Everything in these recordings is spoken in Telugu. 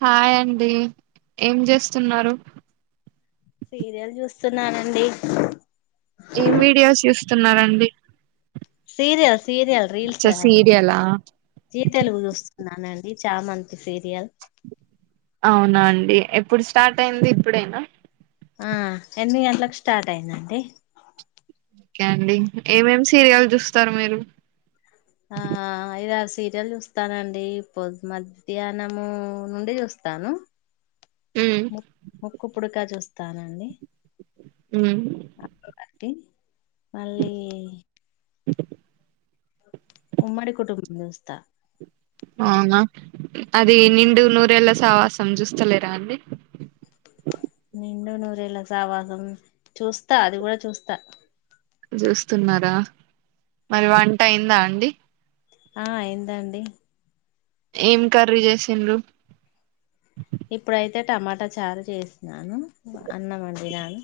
హాయ్ అండి ఏం జెస్తున్నారు సీరియల్ చూస్తున్నానండి ఎం వీడియోస్ చూస్తున్నారండి సీరియల్ సీరియల్ రీల్స్ అచ్చా కాదు సీరియలా జీ తెలుగు చూస్ న్నానండి చామంతి సీరియల్ అవునా అండి ఎప్పుడు స్టార్ట్ అయింది ఇప్పుడెనా ఆ ఎనిమిది గంటలకు స్టార్ట్ అయిందండి ఓకే అండి ఏమేమి సీరియల్ జుస్తారు మీరు ఆ ఐద ఆర్ సీరియల్ చూస్తానండి పొద్ మధ్యాహ్నము నుండి చూస్ స్తాను ఉమ్ ముక్ ముక్కు పుడుకా చూస్తానండి మ్ టి మళ్ళీ ఉమ్మడి కుటుంబం చూస్తా అవునా అది నిండు నూరేళ్ళ సావాసం చూస్తలేరా అండి నిండు నూరేళ్ళ సావాసం చూస్తా అది కూడా చూస్తా చూస్తున్నారా మరి వంట అయిందా అండి ఆ అయిందండి ఏం కర్రీ చేసిండ్రు ఇప్పుడైతే టమాటా చారు చేసినాను అన్నావండి నాను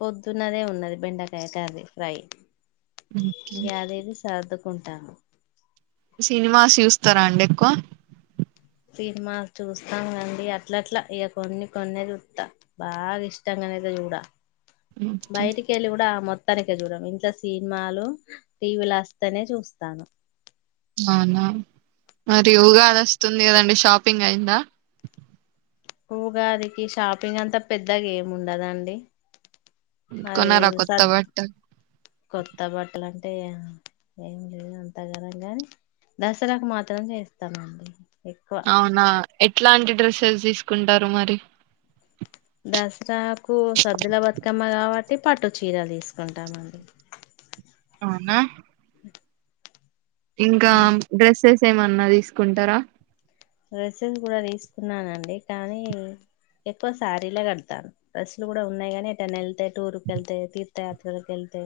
పొద్దున్నదే ఉన్నది బెండకాయ కర్రి ఫ్రై ఓకే. ఇగ అది ఇది సర్దుకుంటాము సినిమాస్ చూస్తారా అండి ఎక్కువ సినిమా చూస్తాం కండి అట్లట్లట్ల ఇగ కొన్ని కొన్ని చూత్త బాగా ఇష్టంగ నైతే చూడ ఓకే, బయటికెళ్ళి గూడ మొ మొత్తనికే చూడము ఇంట్ల సినిమాలు టీవీలో వస్తేనే చూస్తాను అవునా మరి ఉగాది వస్తుంది కదండి షాపింగ్ అయిందా ఉగాదికి షాపింగ్ అంతా పెద్దగ ఏం ఉండదండి అది కొన్నారా కొత్త సద్ బట్టలు కొత్త బట్టలు అంట్ టే ఏం లేదు అంతగానమ్ గాని దసరాకు మాత్రం చేస్తామండి ఎక్కువ అవునా ఎట్లాంటి డ్రెస్సెస్ తీసుకుంటారు మరి దసరాకు సద్దుల బతుకమ్మ కాబట్టి పట్టు చీరలు తీసుకుంటామండి అవునా ఇంకా అవును డ్రెస్సెస్ ఏమన్నా తీసుకుంటారా డ్రెసెస్ గుడా తీసుకున్నానండి కానీ ఎక్కువ శారీలె కడుతాను డ్రెస్సులు గుడా ఉన్నాయి గానీ ఎటైనే వెళ్తే టూర్కి వెళ్తే తీర్థయాత్రలకెళ్తే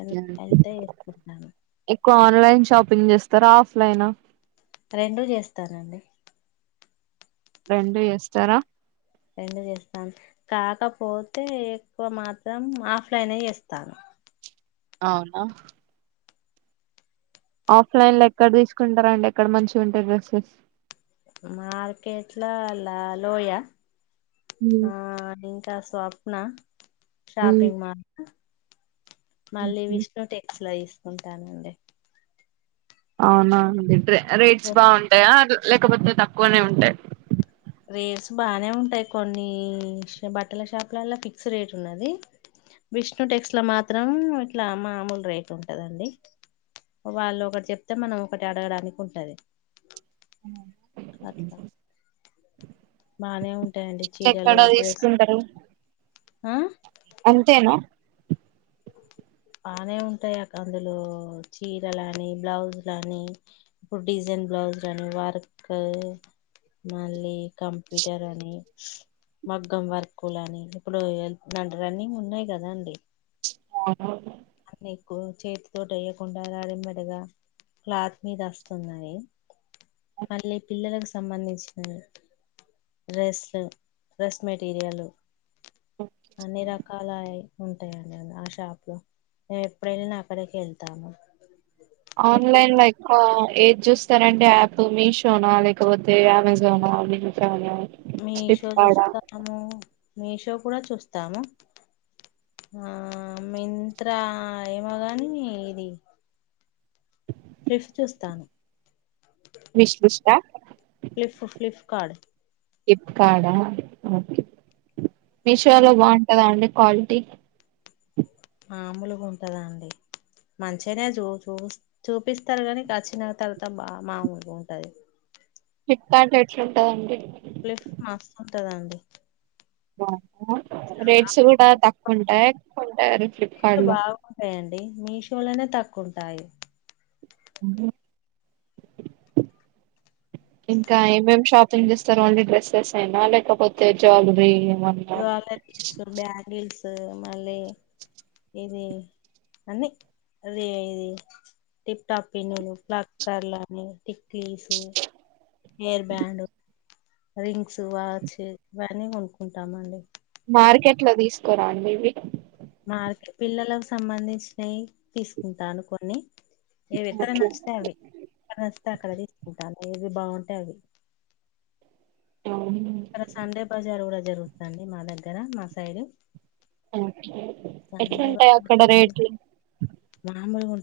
ఎల్ ఏళ్తే ఏసుకుంటాను క్కువ ఆన్లైన్ షాపింగ్ చేస్తారా ఆఫ్లైనా రెండు చేస్తానండి రెండు జెస్తారా రెండు చేస్తాను కాకపోతే ఎక్కువ మాత్రం ఆఫ్లైన్ చేస్తాను అవునా ఆఫ్లైన్ లో ఎక్కడ తీసుకుంటారండి ఎక్కడ మంచిగుంటాయి డ్రెస్సెస్ మార్కెట్ల లలోయ ఉమ్, ఆ ఇంకా స్వప్న ఉమ్, షాపింగ్ మాల్ మళ్ళీ ఓకే. విష్ణు టెక్స్ లా తీసుకుంటానండి అవునా అండి రే రేట్స్ బాగుంటాయా అట్ల లేకపోతే తక్కువనే ఉంటా రేట్స్ బానే ఉంటాయ్ కొన్ని ష్ బట్టల షాపులల్ల ఫిక్స్ రేట్ ఉన్నది విష్ణు టెక్స్ట్ ల మాత్రం ఇట్లా మామూలు రేట్ ఉంటదండి వాళ్ళు ఒకటి చెప్తే మనం ఒకటి అడగడానికి ఉంటది అట్ల బానే ఉంటాయండి ఇంకెక్కడ చీరలు డ్రెస్ ఆ అంతేన బానే ఉంటాయి అక్క అందులో చీరలాని బ్లౌజ్లాని ఇప్పుడు డిజైన్ బ్లౌజ్ లాని వర్క్ మళ్ళీ కంప్యూటర్ అని మగ్గం వర్కులుని ఇప్పుడు ద రన్నింగ్ ఉన్నాయి కదా అండి అహ అన్న ఎక్కువ చేతితోటి వెయ్యకుండా రెడీ మేడ్ గా క్లాత్ మీద వస్తునాయి అని మళ్ళీ పిల్లలకు సంబంధించినది డ్రెస్లు, డ్రెస్ మెటీరియల్ అన్ని రకాలఆయె ఉంటాయండి అంద్ ఆ షాప్ లో మేము ఎప్పుడేల్లినా అక్కడికె వెళ్తాము ఆన్లైన్ లా ఎక్కువా ఏది చూస్తారండి యాప్ మీషోనా లేకపోతే అమెజానా మిత్ర నా మీషో చూస్తాము మీషో కూడా చూస్తాము ఆ మింత్రా ఏమోగాని ఇది ఫ్లిప్ చుస్తాను విష్ లిస్ట్ అ కాడ్ ఫ్లిపకార్డు ఆ ఓకే మీషోలో బాగుంటదా అండి క్వాలిటీ మాముూలుగా ఉంటందా అండి మంచిగనే చూ చూ చూపిస్తారు కానీ, కచ్చిన తర్వాత బా మామలుగా ఉంటది ఫ్లిప్కార్ట్ లా ఎట్లా ఉంటదండి ప్లస్ మస్తుంటదండి వహ రేట్స్ కూడా తక్కువ ఉంటాయి ఎక్కువుంటాయి అని రేట్లు బాగుంటాయండి మీషోలోనే తక్కువ ఉంటాయి ఇంకా ఏమేమ్ షాపింగ్ చేస్తారు ఓన్లీ డ్రెస్సెస్ ఎనా లేకపోతే జ్యువలరీ జ్వాలరిస్, బ్యాంగిల్స్ మళ్ళి ఇది అన్ని అదే ఇది టిప్ టాప్ పిన్నులు, ప్లక్ ర్లలాని, తిక్లీసు హెయిర్ బ్యాండ్, రింగ్స్, వాచ్ ఇవన్నీ కొనుకుంటామ అండి మార్కెట్ లో తీసుకొరా అండి ఇవి మార్క పిల్లలకు సంబంధించినయి తీసుకుంటాను కొన్ని ఏవి ఎక్కడ అట్లా నచ్చితే అవి త అక్కడ తీసుకుంటాను ఏవి బాగుంటే అవి అవును ఇక్కడ సండే బజారు కూడా జరుగుతాంది మా దగ్గర మా సైడ్ ఎట్లా సండే ఉంటాయి బజార్ అక్కడ రేట్లు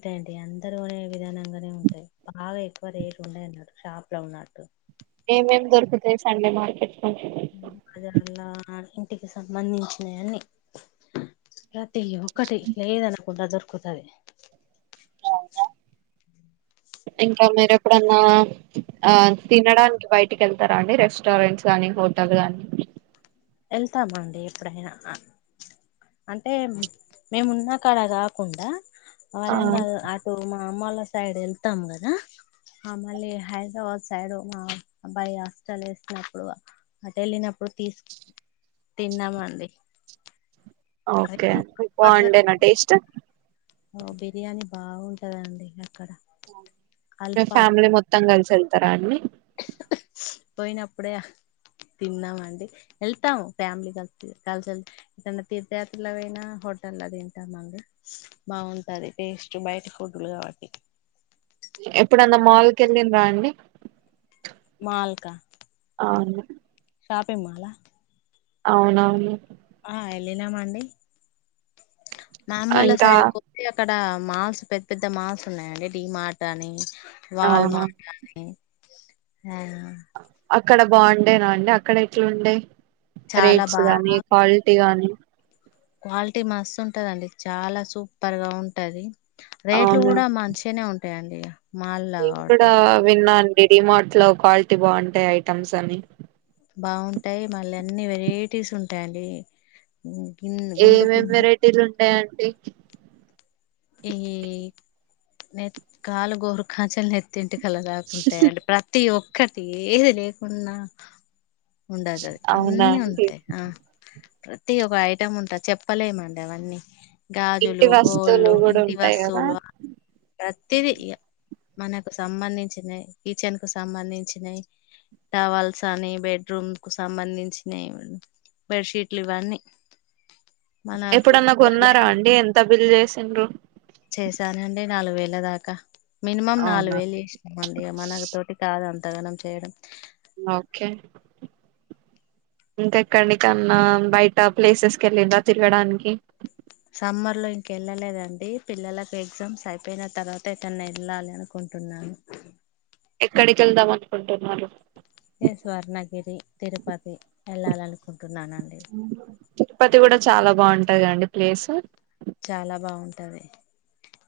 తెండి అందరు గోనే విధానంగానే ఉంటాయి బాగా ఎక్కువ రేట్ ఉండయి అన్నరు షాప్ లో ఉన్నట్టు ఏమేమ్ దొరుకుతాయి సండే మార్కెట్ లో అది అల్లా ఇంటికి సంబంధించినవన్నీ ప్రతి ఒక్కటి లేదనకుండా దొరుకుతది ఇంకా మీర ఎప్పుడన్నా ఆ తినడానికి బయటికి వెళ్తారా అండి రెస్టారెంట్స్ గాని నే ఫోటగ్రాని ఏళ్తామండి ఎప్పుడైనా అంటే మేమ్ ఉన్నా కాడ కాకుండా ఆ వరంగల్ అటు మా మా అమ్మళ సైడ్ ఏళ్తామ్ కదా ఆ మళ్ళీ హైదరాబాద్ సైడ్ మా అబ్బాయి హాస్టల్ ఏసినప్పుడు అట్ ఏళ్ళినప్పుడు తీస్క్ తిన్నామండి అది ఓకే మీక్ బావుండే నా టేస్ట్ ఓ బిర్యానీ బావుంటదండి ఇగ మీ ఫ్యామిలీ మొత్తం కల్సి ఏళ్తారా అండి పోయినప్పుడే తిన్నాం అండి ఏళ్తాము ఫ్యామిలీ కలిసి కలిసి వెళ్త్ ఎటన్న తీర్థ యాత్రలకు పోయిన హోటల దింటామండి బాగుంటది టేస్ట్ బయటి ఫుడ్లు కాబట్టి ఎప్పుడన్నా మాల్ కెళ్ళిండ్రా అండి మాల్కా అన్నే షాపిింగ్ మాల్ ఆ అవున్నావను ఆ ఏళ్ళినాం అండి నా అమ్మోలా ఇంకా సైడ్కి ఒప్పి అక్కడ మాస్ పెద్ద్ పెద్ద మాస్ ఉన్నాయాండి డి మార్ట్ అని వాల్ అవును మార్ట్ అని ఉమ్ అక్కడ బావుండేనా అండి అక్కడ ఎట్లుండే చాలా రేట్స్ గాని క్వాల్టీ గాని క్వాల్టీ మస్తు ఉంటదండి చాలా సూపర్ గా ఉంటది రేట్లు కూడా మంచినే ఉంటాయి యండి ఇగా నేన్ కూడా విన్నా అండి డిమార్ట్ లో క్వాల్టీ బావుంటాయి ఐటమ్స్ అని బావుటాయి మళ్ళీ అన్ని వెరైటీస్ ఉంటాయి అండి ఏమేం వెరైటీలు ఉంటాయి అండి ఈ నెత్ కాలు గోరు కాంచల్ నెత్తి న్ టికల దాకుంటయి అండి ప్రతి ఒక్కటి ఏది లేకున్నా ఉండద్ దాది అవునా అన్నీ అండి ఉంటాయి ఆ ప్రతి ఒక ఐటం ఉంటాద్ చెప్పలేమ్మండి అవన్నీ ఇంటి గాజులు వస్తువులు గోళ్లు కూడా ఇంటి ఉంటాయి కదా వస్తువులు ప్రత్తిది ఇగ మనకు సంబంధించినాయి కిచెన్కు సంబంధించినాయి టవల్స అని బెడ్రూమ్ కు సంబంధించినేయ్ బెడ్షీట్లు ఇవన్నీ మనకు ఎప్పుడన్నా కొన్నారా అండి ఎంత బిల్ చేసిండ్రు చేశానండి నాలుగు వేల దాకా మినిమం నాలుగు అవునా వేలు చేస్నమ్మండి ఇగా మన తోటి కాదు అంతగానం చేయడం ఇంకా ఎక్కడికన్న బైట ప్లేసెస్ కి ఏళ్ళిండ్రా తిర్గడానికి సమ్మర్లో ఇంకెళ్ళలేదండి పిల్లలకు ఎగ్జామ్స్ అయిపోయిన తర్వాత ఏట్టన్నా ఏళ్ళాలి అనుకుం టున్నాను ఎక్కడికి వెళ్దాం అనుకుంటున్నారు ఇగ స్వర్ణగిరి తిరుపతి ఏళ్ళాల్నుకుంటున్నానండి తిరుపతి కూడా చాలా తగ అండి ప్లేస్సు చాలా బావుంటది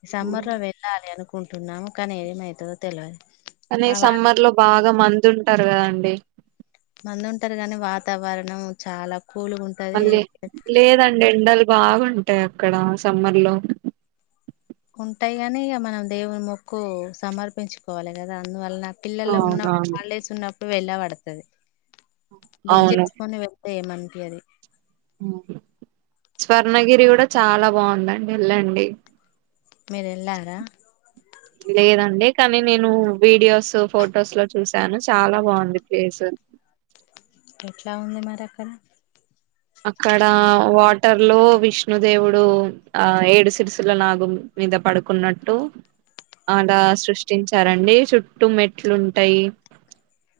ఈ సమ్మర్లో వెళ్ళాలి అనుకు కుంటున్నాము కాని ఎమైతదో తెల్వది కని సమ్మర్ లో బాగా మంది ఉంటారు కదండి మందు ఉంటారు గాని వాతావరణం చాలా కూల్గా ఉంటది మళ్ళీ లేదం ఎండలు బాగుంటాయి అక్కడ సమ్మర్ లో ఉంటాయి కాని ఇగా మనం దేవుని మొక్కు సమర్పించుకోవాలి కదా అందువల్లన పిల్లల ఉన్నప్పు అవునవును హాలిడేస్ ఉన్నప్పుడు వెళ్ళ వడతది. బుక్ చేసుకొని వెళ్తే ఏం అనిపియది స్వర్ణ గిరి కూడా చాలా బాగుంద వెళ్ళండి మీరెళ్ళారా కాని నేను వీడియోస్ ఫొటోస్ లో చూశాను చాలా బాగుంది ప్లేస్ ఎట్ల ఉంది మరి అక్కడ అక్కడ వాటర్ లో విష్ణుదేవుడు ఆ ఏడు సిరుసుల నాగుం మీద పడుకున్నట్టు ఆడ సృష్టించారండీ చుట్టు మెట్లు ఉంటాయి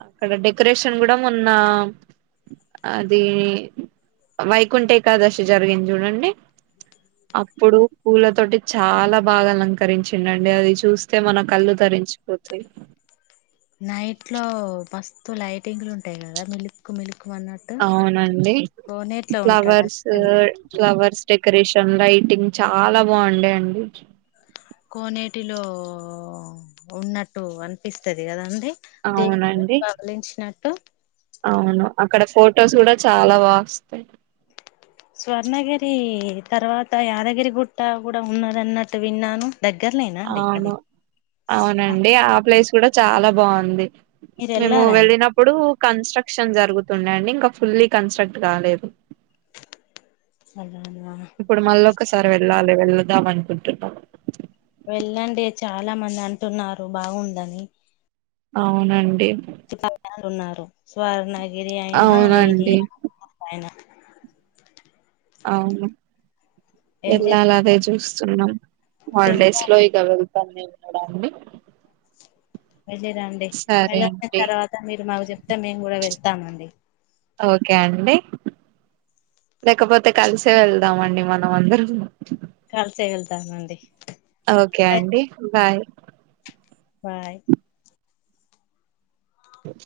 అక్కడ డెకరేషన్ కూడా మొన్న అది వైకుంఠ ఏకాదశి జరిగింది చూడండి అప్పుడు పూల తోటి చాలా బాగా అలంకరించిందరు అది చూస్తే మన కళ్ళు తర విరించిపోతాయి నైట్ లో మస్తు లైటింగ్లు ఉంటాయి కదా మిలుపుకు మిలుపు అవునండి ఉంటాడు ఫ్లవర్స్ అన్నట్టు ఫ్లవర్స్ డెక్ కరేషన్ లైటింగ్ చాలా బాగుండేయండి కోనేటిలో ఉన్నట్టు అనిపిస్తది కదా అండి దే అవునండి బవలించినట్టు అవును అక్కడ ఫొటోస్ కూడా చాలా బా వస్తాయి స్వర్ణగిరీ తర్వాత యాదగిరి గుట్ట కూడా ఉంనాదనట్టు విన్నాను దగ్గరనేనా అండి అది అవును అవునండి ఆ ప్లేస్ కూడా చాలా బాగుంది మీరు మేము వెళ్ళారా అండి వెళ్ళినప్పుడు కన్స్ట్రక్షన్ జరుగుతుందండి ఇంకా ఫుల్లీ కన్స్ట్రక్ట్ కాలేదు అలానా ఇప్పుడు మళ్ళ ఒకసారి వెళ్ళాలి వెళ్ళదాం అనుకుంటున్నాం వెళ్ళండి చాలా మంది అంటున్నారు బాగుందని అవునండి సుట్టళ్లు ఉన్నారు స్వర్ణగిరి అయినా ఇది అవునండి యాదగిరిగుట్ట అయినా అవును ఏం వెళ్లాల అదే చేస్తున్నారు చూస్తున్నాం తింటా హాలిడేస్లో ఇగ వెల్ బానే ఉన్నడాండీ వెళ్ళిరండి వెళ్ళి వచ్చిన తర్వాత మీరు మాకు చెప్తే మేము గూడా వెళ్తాం అండి ఓకే అండి లేకపోతే కలిసే వెల్దామండి మనమందరం కలిసే వెళ్తామండి ఓకే అండి బాయ్ బాయ్ ఉచ్